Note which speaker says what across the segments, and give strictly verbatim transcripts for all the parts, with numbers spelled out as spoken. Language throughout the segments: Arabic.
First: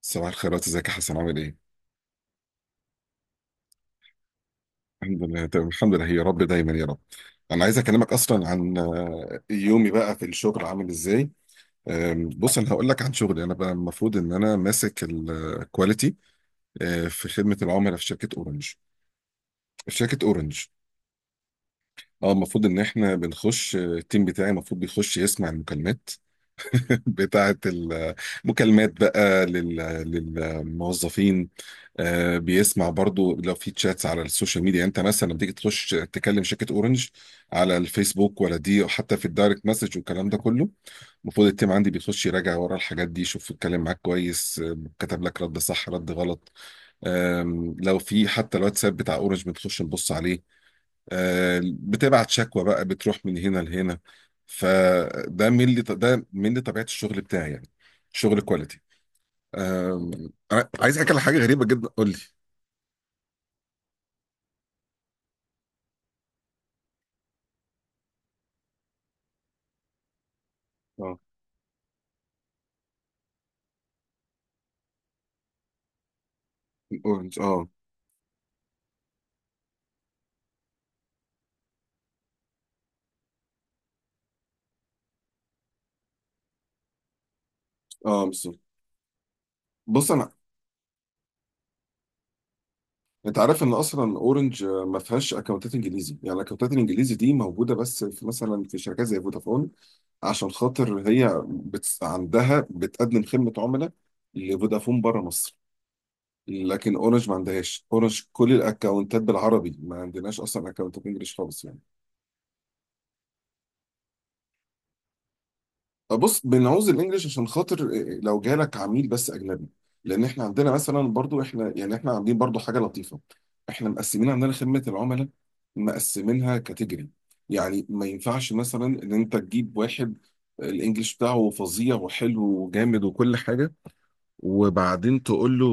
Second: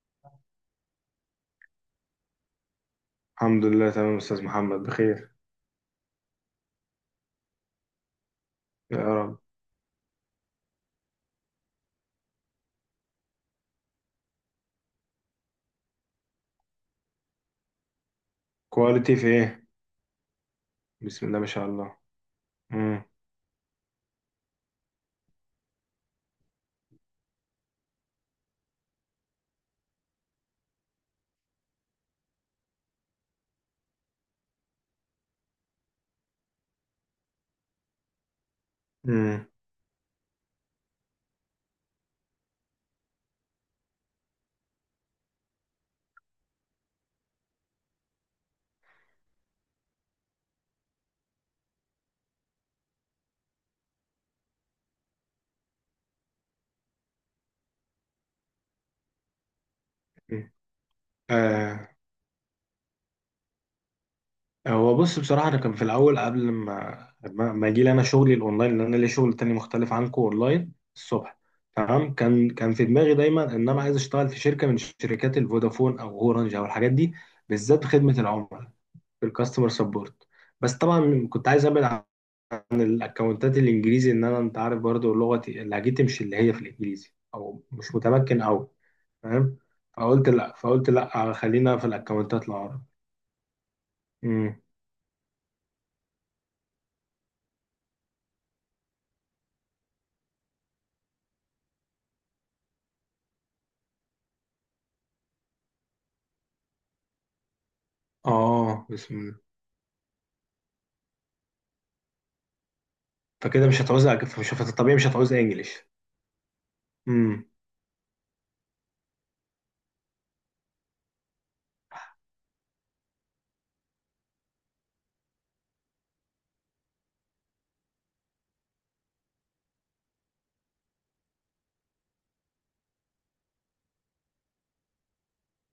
Speaker 1: صباح الخيرات، ازيك يا حسن؟ عامل ايه؟
Speaker 2: الحمد لله تمام يا أستاذ محمد
Speaker 1: الحمد
Speaker 2: بخير.
Speaker 1: لله تمام، الحمد لله يا رب دايما يا رب. انا عايز اكلمك اصلا عن
Speaker 2: يا رب.
Speaker 1: آه، يومي بقى في الشغل عامل ازاي. آم، بص، انا هقول لك عن شغلي، انا بقى المفروض ان انا ماسك الكواليتي في خدمه العملاء في شركه اورنج.
Speaker 2: كواليتي في إيه؟
Speaker 1: في شركه اورنج.
Speaker 2: بسم الله ما شاء الله.
Speaker 1: اه، المفروض ان
Speaker 2: مم.
Speaker 1: احنا بنخش، آه، التيم بتاعي المفروض بيخش يسمع المكالمات بتاعة المكالمات بقى لل- للموظفين. آه، بيسمع برضو لو في تشاتس على السوشيال ميديا. انت مثلا لما تيجي تخش تكلم شركة اورنج على الفيسبوك ولا دي او حتى في
Speaker 2: مم.
Speaker 1: الدايركت مسج والكلام ده كله، المفروض التيم عندي بيخش يراجع ورا الحاجات دي، يشوف اتكلم معاك كويس، آه، كتب لك رد صح رد غلط. آم، لو في حتى الواتساب بتاع اورنج بنخش نبص عليه. آه، بتبعت شكوى بقى، بتروح من هنا لهنا. فده من اللي ده من اللي طبيعة الشغل بتاعي يعني، شغل كواليتي. أم،
Speaker 2: مم.
Speaker 1: أنا عايز احكي على حاجه غريبه
Speaker 2: آه.
Speaker 1: جدا. قول لي.
Speaker 2: هو بص بصراحة أنا كان في الأول قبل ما ما ما أجي لي أنا شغلي الأونلاين، لأن أنا ليا شغل تاني مختلف عنكم أونلاين
Speaker 1: اه،
Speaker 2: الصبح. تمام. كان كان في دماغي دايما إن أنا عايز أشتغل في شركة من شركات الفودافون أو أورنج أو الحاجات دي،
Speaker 1: اورنج، اه.
Speaker 2: بالذات خدمة العملاء، في الكاستمر سبورت. بس طبعا كنت عايز أبعد عن الاكونتات الانجليزي، ان انا، انت عارف برضو لغتي لهجتي مش اللي هي في الانجليزي، او مش
Speaker 1: اه،
Speaker 2: متمكن
Speaker 1: بالظبط.
Speaker 2: قوي. فاهم.
Speaker 1: بص
Speaker 2: فقلت
Speaker 1: انا.
Speaker 2: لا فقلت لا، خلينا في الاكونتات العربي.
Speaker 1: انت عارف ان اصلا
Speaker 2: امم.
Speaker 1: اورنج آه، ما فيهاش اكونتات انجليزي. يعني الاكونتات الانجليزي دي موجوده بس في مثلا، في شركات زي فودافون، عشان خاطر هي بت... عندها بتقدم خدمه عملاء لفودافون بره مصر. لكن اورنج ما عندهاش. اورنج كل
Speaker 2: اه بسم
Speaker 1: الاكونتات
Speaker 2: الله.
Speaker 1: بالعربي، ما عندناش اصلا اكونتات انجلش خالص يعني.
Speaker 2: فكده مش هتعوز، مش طبيعي، مش هتعوز انجليش.
Speaker 1: بص، بنعوز الانجليش
Speaker 2: امم.
Speaker 1: عشان خاطر إيه، لو جالك عميل بس اجنبي. لان احنا عندنا مثلا برضو، احنا يعني احنا عاملين برضو حاجه لطيفه. احنا مقسمين عندنا خدمه العملاء، مقسمينها كاتيجوري. يعني ما ينفعش مثلا ان انت تجيب واحد آه، الانجليش بتاعه فظيع وحلو وجامد وكل حاجه، وبعدين تقول له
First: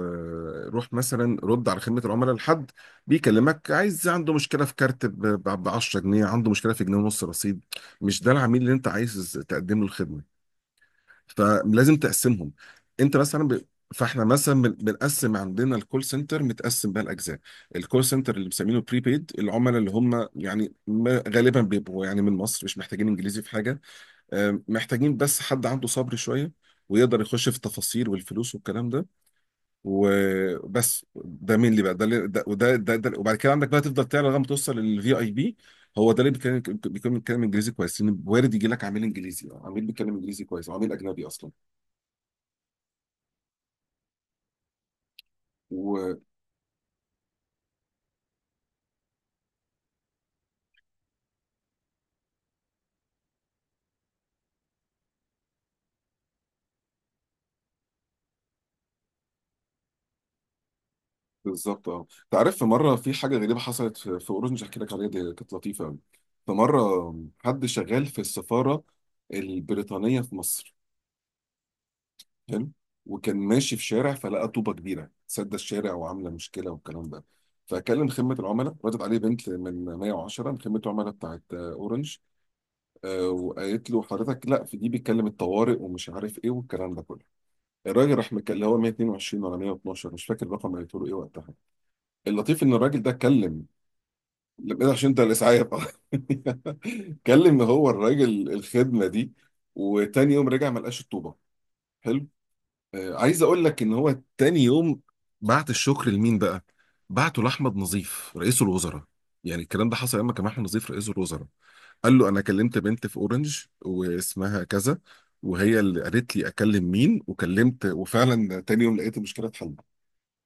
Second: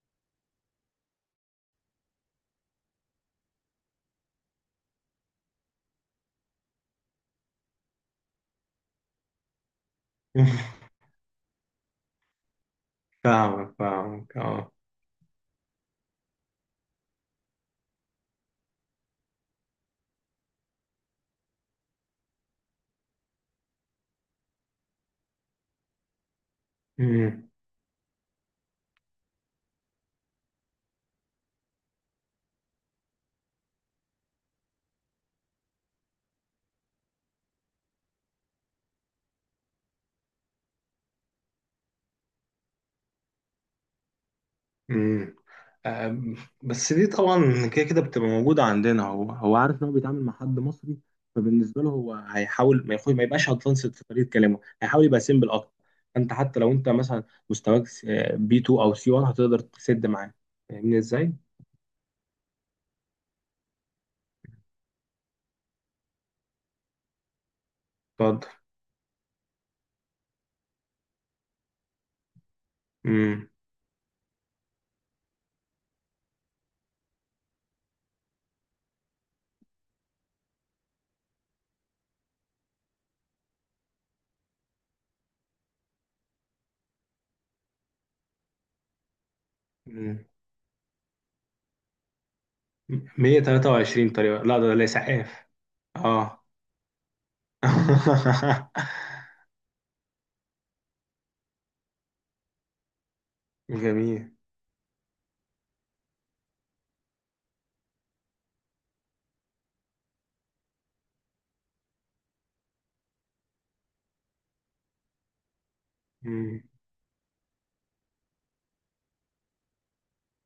Speaker 1: آه، روح مثلا رد على خدمة العملاء لحد بيكلمك عايز، عنده مشكلة في كارت ب عشرة جنيه، عنده مشكلة في جنيه ونص رصيد. مش ده العميل اللي انت عايز تقدم له الخدمة. فلازم تقسمهم. انت مثلا ب...
Speaker 2: فاهمك
Speaker 1: فاحنا
Speaker 2: فاهمك
Speaker 1: مثلا بن-
Speaker 2: اه.
Speaker 1: بنقسم عندنا الكول سنتر، متقسم بقى الاجزاء. الكول سنتر اللي بنسميه بري بيد العملاء، اللي هم يعني ما- غالبا بيبقوا يعني من مصر، مش محتاجين انجليزي في حاجه، آه، محتاجين بس حد عنده صبر شويه ويقدر يخش
Speaker 2: امم.
Speaker 1: في التفاصيل والفلوس والكلام ده. وبس ده مين اللي بقى ده، اللي- ده وده ده، ده. وبعد كده عندك بقى تفضل تعلى لغايه ما توصل للفي اي بي. هو ده اللي بيتكلم، بيكون بيتكلم انجليزي كويس، لان وارد يجي لك عميل انجليزي أو عميل بيتكلم انجليزي كويس أو عميل اجنبي اصلا.
Speaker 2: امم. آم، بس دي طبعا كده كده بتبقى موجودة عندنا، هو هو عارف ان هو بيتعامل مع حد مصري. فبالنسبة له هو هيحاول ما يخش ما يبقاش ادفانسد في طريقة كلامه، هيحاول يبقى سيمبل اكتر. انت حتى لو انت مثلا مستواك بي اتنين او سي واحد هتقدر تسد معاه. فاهمني ازاي؟
Speaker 1: وبالظبط اه. انت عارف في مره في حاجه غريبه حصلت في في اوروج، مش هحكي لك عليها، دي كانت لطيفه قوي. في مره حد شغال في
Speaker 2: اتفضل.
Speaker 1: السفاره البريطانيه في مصر. حلو. وكان
Speaker 2: امم.
Speaker 1: ماشي في شارع، فلقى طوبه كبيره سد الشارع وعامله مشكله والكلام ده. فكلم خدمه العملاء، ردت عليه بنت من مية وعشرة، من خدمه العملاء بتاعت آه، اورنج. آه، وقالت له حضرتك لا، في دي بيتكلم الطوارئ ومش عارف ايه والكلام ده كله. الراجل راح مكلم اللي هو واحد اتنين اتنين ولا مية اتناشر،
Speaker 2: أمم.
Speaker 1: مش فاكر الرقم اللي قلت له ايه وقتها. اللطيف ان الراجل ده كلم.
Speaker 2: مية تلاتة وعشرين طريقة؟ لا، ده ده
Speaker 1: لا، إيه، عشان ده
Speaker 2: اسعاف.
Speaker 1: الاسعاف.
Speaker 2: اه.
Speaker 1: كلم هو الراجل الخدمه دي، وتاني يوم رجع ما لقاش الطوبه. حلو. آه، عايز اقول لك ان هو
Speaker 2: جميل.
Speaker 1: تاني يوم بعت الشكر لمين بقى؟ بعته لاحمد نظيف رئيس الوزراء. يعني الكلام ده حصل لما كان احمد نظيف رئيس الوزراء. قال له انا كلمت بنت في اورنج واسمها كذا، وهي اللي قالت لي
Speaker 2: مم.
Speaker 1: اكلم مين، وكلمت، وفعلا تاني يوم لقيت المشكله اتحلت.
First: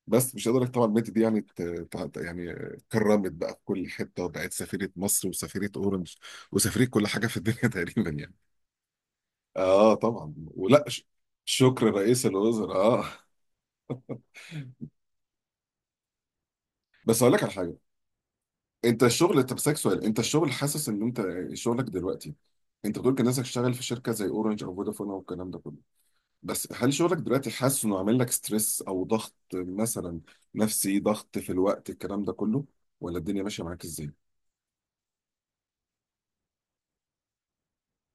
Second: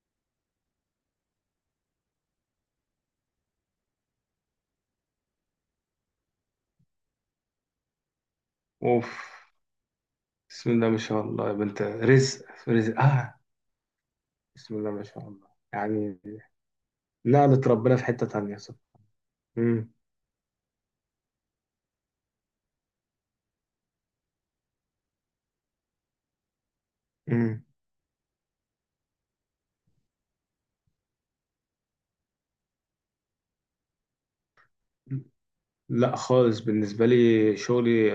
Speaker 1: بس مش قادر طبعا. البنت دي يعني ت- ت- يعني كرمت بقى في كل حته، وبقت سفيره مصر وسفيره اورنج وسفيره كل حاجه في الدنيا تقريبا يعني.
Speaker 2: اوف.
Speaker 1: اه طبعا،
Speaker 2: بسم
Speaker 1: ولا
Speaker 2: الله ما
Speaker 1: ش-
Speaker 2: شاء الله، يا بنت
Speaker 1: شكر رئيس
Speaker 2: رزق
Speaker 1: الوزراء
Speaker 2: رزق.
Speaker 1: اه.
Speaker 2: اه. بسم الله ما شاء الله. يعني
Speaker 1: بس اقول لك على
Speaker 2: نقلت
Speaker 1: حاجه.
Speaker 2: ربنا في حتة تانية، صح.
Speaker 1: انت الشغل، طب اسالك
Speaker 2: مم.
Speaker 1: سؤال، انت الشغل حاسس ان انت شغلك دلوقتي، انت بتقول كان نفسك تشتغل في شركه زي اورنج او فودافون او الكلام ده كله، بس هل شغلك دلوقتي
Speaker 2: مم.
Speaker 1: حاسس انه عامل لك ستريس او ضغط مثلا، نفسي ضغط في الوقت الكلام ده كله، ولا الدنيا ماشيه معاك ازاي؟
Speaker 2: لا خالص. بالنسبة لي شغلي،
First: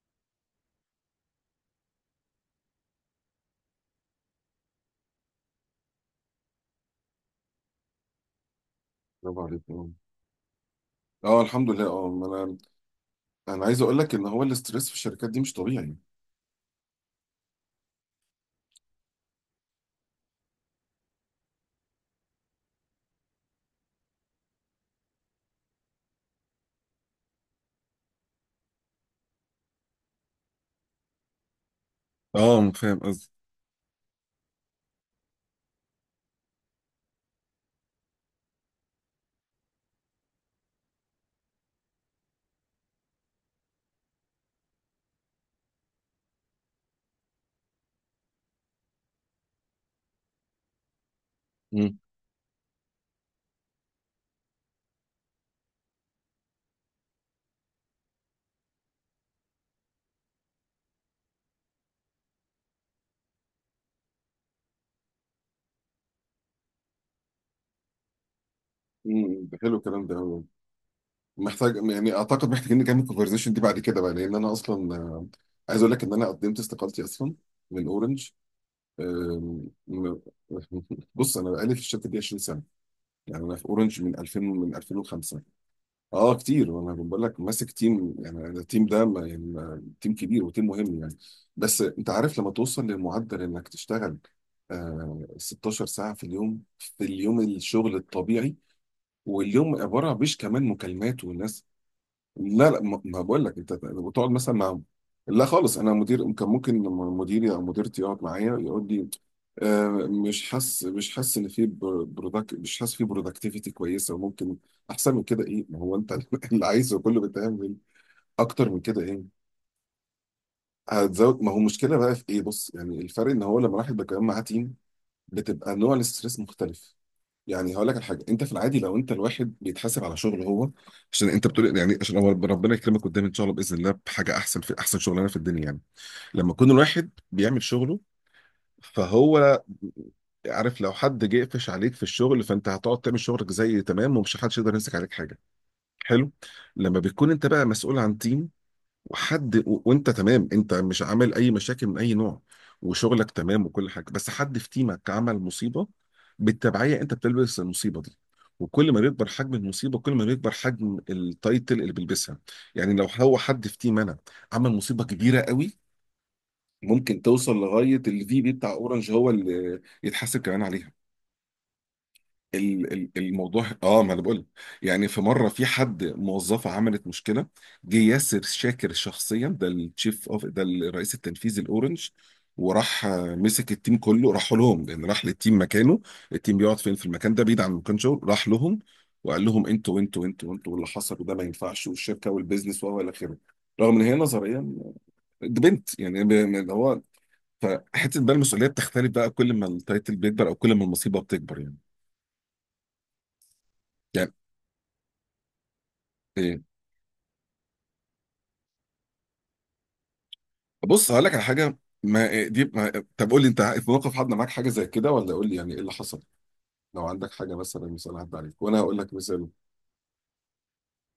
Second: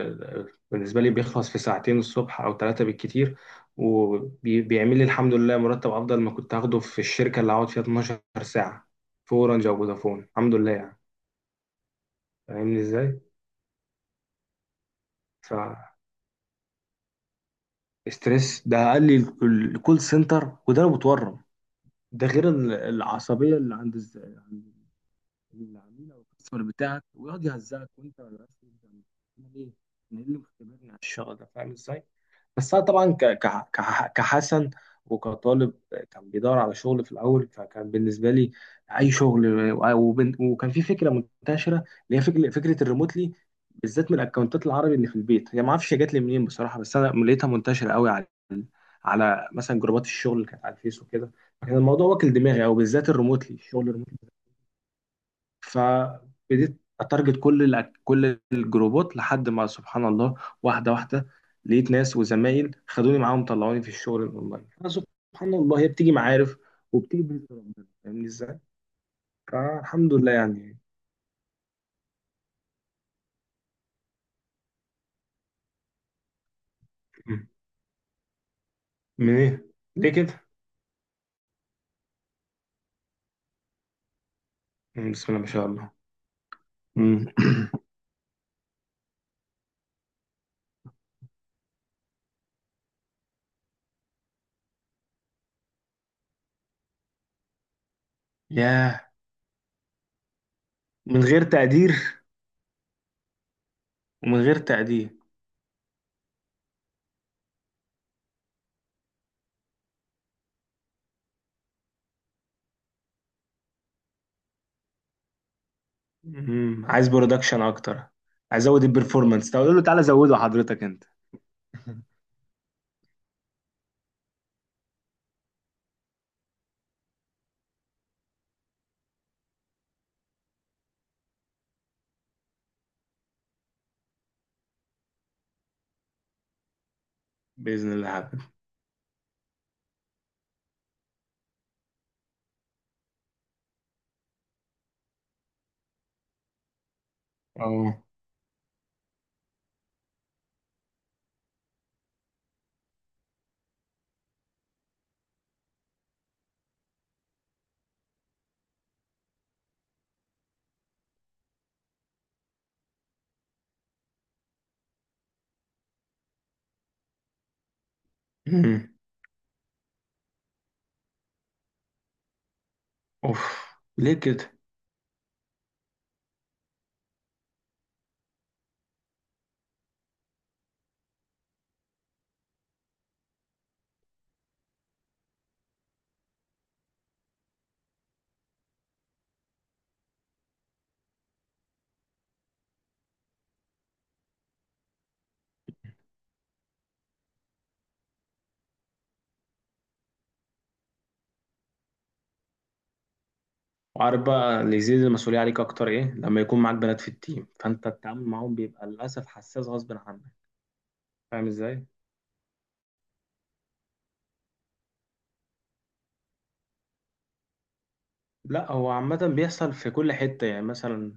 Speaker 2: بالنسبة لي بيخلص في ساعتين الصبح أو ثلاثة بالكتير، وبيعمل لي الحمد لله مرتب أفضل ما كنت هاخده في الشركة اللي هقعد فيها اتناشر ساعة، في
Speaker 1: برافو عليك،
Speaker 2: أورنج أو
Speaker 1: اه.
Speaker 2: فودافون. الحمد لله يعني.
Speaker 1: آه، الحمد لله اه. ما انا
Speaker 2: فاهمني إزاي؟
Speaker 1: انا عايز اقول لك ان هو الاستريس في الشركات دي مش
Speaker 2: ف
Speaker 1: طبيعي.
Speaker 2: ستريس ده قال لي الكول سنتر، وده أنا متورم. ده غير ال- العصبية اللي عند الز- العميل او الكاستمر بتاعك، ويقعد يهزقك وانت ما بقاش فاهم. أنا ليه؟ انا إيه اللي مختبرني على الشغل ده؟ فاهم ازاي؟
Speaker 1: اه،
Speaker 2: بس انا
Speaker 1: فاهم
Speaker 2: طبعا ك...
Speaker 1: قصدي.
Speaker 2: ك... ك- كحسن وكطالب كان بيدور على شغل في الاول، فكان بالنسبه لي اي شغل. و- وبن... وكان في فكره منتشره اللي هي فكره فكره الريموتلي، بالذات من الاكونتات العربي اللي في البيت. هي ما اعرفش هي جت لي منين بصراحه، بس انا لقيتها منتشره قوي على على مثلا جروبات الشغل اللي كانت على الفيس وكده. فكان
Speaker 1: مم.
Speaker 2: الموضوع واكل دماغي، او بالذات الريموتلي، الشغل الريموتلي. فبديت اتارجت كل الأك- كل الجروبات، لحد ما سبحان الله واحده واحده لقيت ناس وزمايل خدوني معاهم، طلعوني في الشغل الاونلاين. سبحان الله، هي بتيجي معارف، وبتيجي بإذن ربنا. فاهمني ازاي؟
Speaker 1: امم، حلو الكلام
Speaker 2: فالحمد لله
Speaker 1: ده.
Speaker 2: يعني.
Speaker 1: محتاج يعني، اعتقد محتاجين نكمل الكونفرزيشن دي بعد كده بقى، لان انا اصلا آه، عايز اقول لك ان انا قدمت استقالتي اصلا
Speaker 2: مم.
Speaker 1: من اورنج.
Speaker 2: من
Speaker 1: آم،
Speaker 2: ايه؟ ليه
Speaker 1: م-
Speaker 2: كده؟
Speaker 1: بص انا بقالي في الشركه دي عشرين سنة سنه، يعني انا في اورنج من ألفين، من
Speaker 2: مم، بسم الله
Speaker 1: الفين وخمسة.
Speaker 2: ما شاء الله.
Speaker 1: اه كتير. وانا بقول
Speaker 2: مم.
Speaker 1: لك ماسك تيم، يعني أنا التيم ده ما- يعني ما- تيم كبير وتيم مهم يعني. بس انت عارف لما توصل للمعدل انك تشتغل آه ستاشر ساعة ساعه في اليوم، في اليوم الشغل الطبيعي،
Speaker 2: ياه.
Speaker 1: واليوم عباره مش كمان مكالمات
Speaker 2: من غير
Speaker 1: والناس.
Speaker 2: تقدير.
Speaker 1: لا لا، ما ما بقول لك، انت بتقعد
Speaker 2: ومن
Speaker 1: مثلا
Speaker 2: غير
Speaker 1: مع،
Speaker 2: تقدير.
Speaker 1: لا خالص. انا مدير، كان ممكن لما مديري او مديرتي يقعد معايا يقول لي آه، مش حاسس، مش حاسس ان في برودكت، مش حاسس في برودكتيفيتي كويسه، وممكن احسن من كده ايه، ما هو انت اللي
Speaker 2: مم.
Speaker 1: عايزه
Speaker 2: عايز
Speaker 1: كله
Speaker 2: برودكشن
Speaker 1: بتعمل
Speaker 2: اكتر. عايز
Speaker 1: اكتر من
Speaker 2: ازود
Speaker 1: كده ايه،
Speaker 2: البرفورمانس، طب اقول له تعالى زوده حضرتك انت.
Speaker 1: هتزود. ما هو المشكله بقى في ايه. بص يعني الفرق ان هو لما الواحد بيتكلم مع تيم، بتبقى نوع الاستريس مختلف. يعني هقول لك على حاجه، انت في العادي لو انت الواحد بيتحاسب على شغله هو، عشان انت بتقول يعني، عشان هو ربنا يكرمك قدام ان شاء الله باذن الله بحاجه احسن في احسن شغلانه في الدنيا يعني، لما يكون الواحد بيعمل
Speaker 2: باذن
Speaker 1: شغله،
Speaker 2: الله حبيبي.
Speaker 1: فهو عارف لو حد جه قفش عليك في الشغل، فانت هتقعد تعمل شغلك زي تمام، ومش حدش يقدر يمسك عليك حاجه. حلو. لما بتكون انت بقى
Speaker 2: اه.
Speaker 1: مسؤول عن تيم، وحد و... وانت تمام، انت مش عامل اي مشاكل من اي نوع، وشغلك تمام وكل حاجه، بس حد في تيمك عمل مصيبه، بالتبعيه انت بتلبس المصيبه دي. وكل ما بيكبر حجم المصيبه، كل ما بيكبر حجم التايتل اللي بيلبسها. يعني لو هو حد في تيم انا عمل مصيبه كبيره قوي، ممكن توصل لغايه الفي بي بتاع
Speaker 2: مم.
Speaker 1: اورنج، هو اللي يتحاسب كمان عليها. ال- ال- الموضوع
Speaker 2: اوف.
Speaker 1: اه. ما
Speaker 2: ليه
Speaker 1: انا بقول
Speaker 2: كده.
Speaker 1: يعني، في مره في حد موظفه عملت مشكله، جه ياسر شاكر شخصيا، ده التشيف اوف، ده الرئيس التنفيذي الاورنج، وراح آه، مسك التيم كله، راح لهم، لان راح للتيم مكانه، التيم بيقعد فين في المكان ده بعيد عن مكان شغل، راح لهم وقال لهم انتوا انتوا انتوا انتوا واللي حصل، وده ما ينفعش، والشركه والبيزنس وهو الى اخره. رغم ان هي نظريا دي بنت، يعني ب- اللي هو، فحته بقى المسؤوليه بتختلف بقى كل ما التايتل بيكبر او كل ما المصيبه بتكبر يعني.
Speaker 2: وعارف
Speaker 1: يعني
Speaker 2: بقى اللي يزيد المسؤولية عليك أكتر إيه؟ لما يكون
Speaker 1: إيه؟
Speaker 2: معاك بنات في التيم، فأنت التعامل معاهم بيبقى للأسف حساس غصب عنك.
Speaker 1: بص هقول لك على
Speaker 2: فاهم
Speaker 1: حاجه.
Speaker 2: إزاي؟
Speaker 1: ما دي، ما طب قول لي انت في موقف حد معاك حاجه زي كده، ولا قول لي يعني ايه اللي حصل. لو عندك حاجه مثلا مثال عدى عليك،
Speaker 2: لا،
Speaker 1: وانا
Speaker 2: هو
Speaker 1: هقول لك
Speaker 2: عامة
Speaker 1: مثال.
Speaker 2: بيحصل في كل حتة، يعني مثلا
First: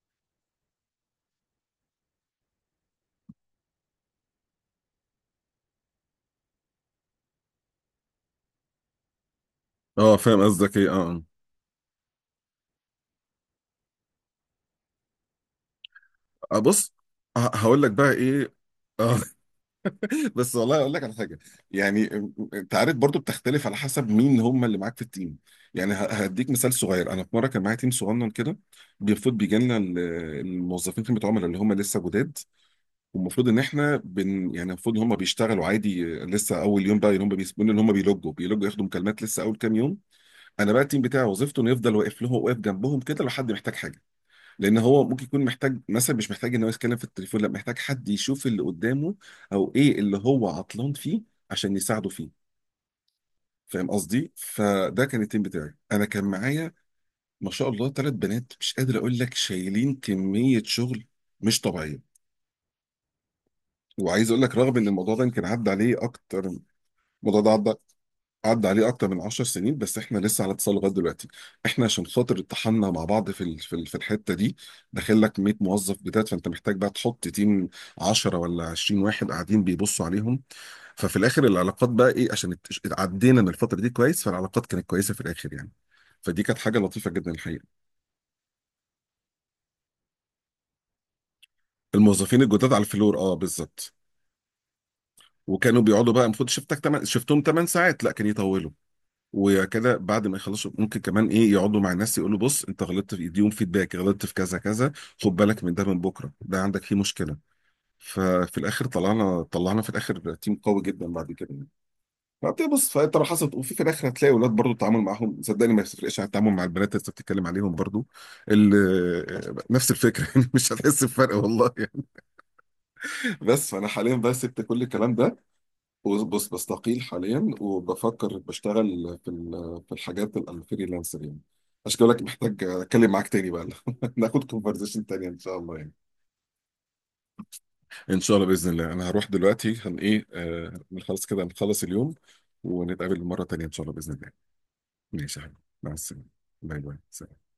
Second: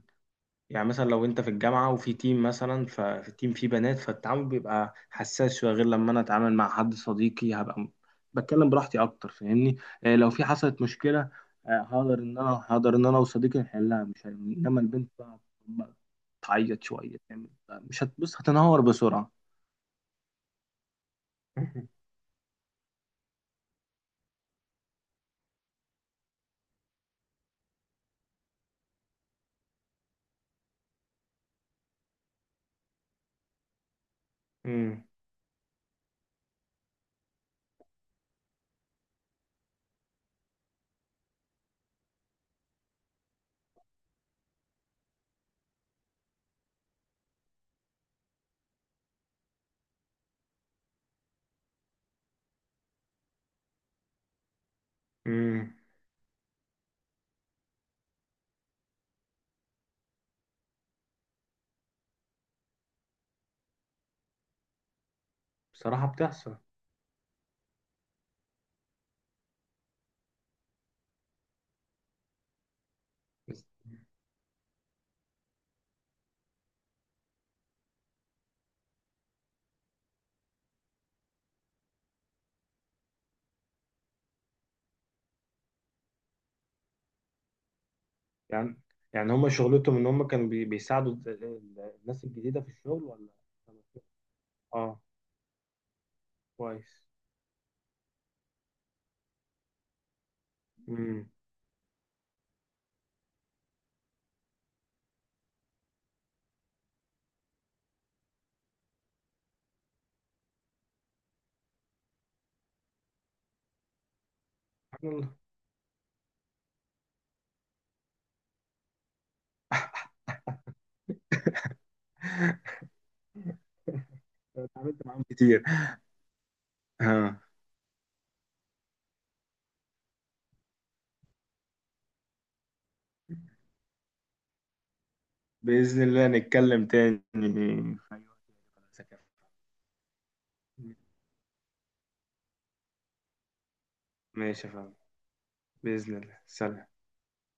Speaker 2: يعني مثلا لو انت في الجامعة وفي تيم مثلا، ففي التيم فيه بنات، فالتعامل بيبقى حساس شوية غير لما انا اتعامل مع حد صديقي، هبقى م- بتكلم براحتي اكتر. فاهمني. آه،
Speaker 1: اه،
Speaker 2: لو
Speaker 1: فاهم
Speaker 2: في
Speaker 1: قصدك
Speaker 2: حصلت
Speaker 1: ايه، اه.
Speaker 2: مشكلة، آه، هقدر ان انا هقدر ان انا وصديقي نحلها، مش هن- انما البنت بقى، بقى
Speaker 1: آه،
Speaker 2: تعيط
Speaker 1: بص
Speaker 2: شوية
Speaker 1: ه-
Speaker 2: تعمل،
Speaker 1: هقول لك
Speaker 2: مش
Speaker 1: بقى
Speaker 2: هتبص،
Speaker 1: ايه.
Speaker 2: هتنهار
Speaker 1: اه.
Speaker 2: بسرعة.
Speaker 1: بس والله اقول لك على حاجه. يعني انت عارف برضو بتختلف على حسب مين هم اللي معاك في التيم. يعني ه- هديك مثال صغير. انا في مره كان معايا تيم صغنن كده، بيفوت بيجي لنا ال- الموظفين خدمه عملاء اللي هم لسه جداد، والمفروض ان احنا بن يعني، المفروض
Speaker 2: امم.
Speaker 1: هم بيشتغلوا عادي، آه، لسه اول يوم بقى هم بيسيبونا ان هم بيلوجوا بيلوجوا، ياخدوا مكالمات لسه اول كام يوم. انا بقى التيم بتاعي وظيفته انه يفضل واقف له، واقف جنبهم كده لو حد محتاج حاجه، لان هو ممكن يكون محتاج مثلا مش محتاج ان هو يتكلم في التليفون، لا محتاج حد يشوف اللي قدامه او ايه اللي هو عطلان فيه عشان يساعده فيه. فاهم قصدي؟ فده كان التيم بتاعي،
Speaker 2: امم.
Speaker 1: انا كان معايا ما شاء الله ثلاث بنات مش قادر اقول لك، شايلين كميه شغل مش طبيعيه. وعايز اقول لك رغم ان الموضوع ده يمكن عدى عليه
Speaker 2: بصراحة
Speaker 1: اكتر،
Speaker 2: بتحصل.
Speaker 1: الموضوع ده عدى عدى عليه اكتر من 10 سنين، بس احنا لسه على اتصال لغايه دلوقتي. احنا عشان خاطر اتحدنا مع بعض في ال-
Speaker 2: بس-
Speaker 1: في ال- في الحته دي، داخل لك 100 موظف بتاعت، فانت محتاج بقى تحط تيم عشرة ولا عشرين واحد قاعدين بيبصوا عليهم. ففي الاخر العلاقات بقى ايه، عشان اتش- عدينا من الفتره دي كويس، فالعلاقات كانت كويسه في الاخر يعني. فدي كانت حاجه لطيفه جدا الحقيقه.
Speaker 2: يعني يعني هما شغلتهم ان هما كانوا بي- بيساعدوا ال- ال- الناس
Speaker 1: الموظفين
Speaker 2: الجديدة في
Speaker 1: الجداد على
Speaker 2: الشغل،
Speaker 1: الفلور،
Speaker 2: ولا؟
Speaker 1: اه بالظبط.
Speaker 2: اه.
Speaker 1: وكانوا بيقعدوا بقى المفروض شفتك تمن،
Speaker 2: كويس.
Speaker 1: شفتهم 8 ساعات لا كان يطولوا. وكده بعد ما يخلصوا ممكن
Speaker 2: مم.
Speaker 1: كمان ايه، يقعدوا مع الناس يقولوا بص انت غلطت في، يديهم فيدباك، غلطت في كذا كذا، خد بالك من ده، من بكره ده عندك فيه مشكله. ففي الاخر طلعنا طلعنا في الاخر تيم قوي جدا بعد كده يعني. فبتبص، بص، فانت لو حصلت وفي في الاخر هتلاقي ولاد برضو التعامل
Speaker 2: سبحان الله.
Speaker 1: معاهم صدقني ما يفرقش عن التعامل مع البنات اللي انت بتتكلم عليهم برضو. ال- نفس الفكره يعني مش هتحس بفرق والله يعني. بس فانا حاليا بقى سبت كل
Speaker 2: اتعاملت
Speaker 1: الكلام
Speaker 2: معاهم
Speaker 1: ده.
Speaker 2: كتير.
Speaker 1: بص بص، بستقيل
Speaker 2: ها.
Speaker 1: حاليا، وبفكر بشتغل في ال- في الحاجات ال- الفريلانسر يعني. عشان كده بقول لك محتاج اتكلم معاك تاني بقى ناخد كونفرزيشن تانية ان شاء الله يعني.
Speaker 2: بإذن الله نتكلم تاني، في
Speaker 1: ان
Speaker 2: أي
Speaker 1: شاء الله باذن الله، انا
Speaker 2: وقت.
Speaker 1: هروح دلوقتي، هن ايه آه نخلص كده، نخلص اليوم، ونتقابل مره تانيه ان شاء الله باذن الله.
Speaker 2: ماشي يا فندم.
Speaker 1: ماشي يا حبيبي، مع
Speaker 2: بإذن
Speaker 1: السلامه.
Speaker 2: الله
Speaker 1: باي
Speaker 2: سلام
Speaker 1: باي، سلام.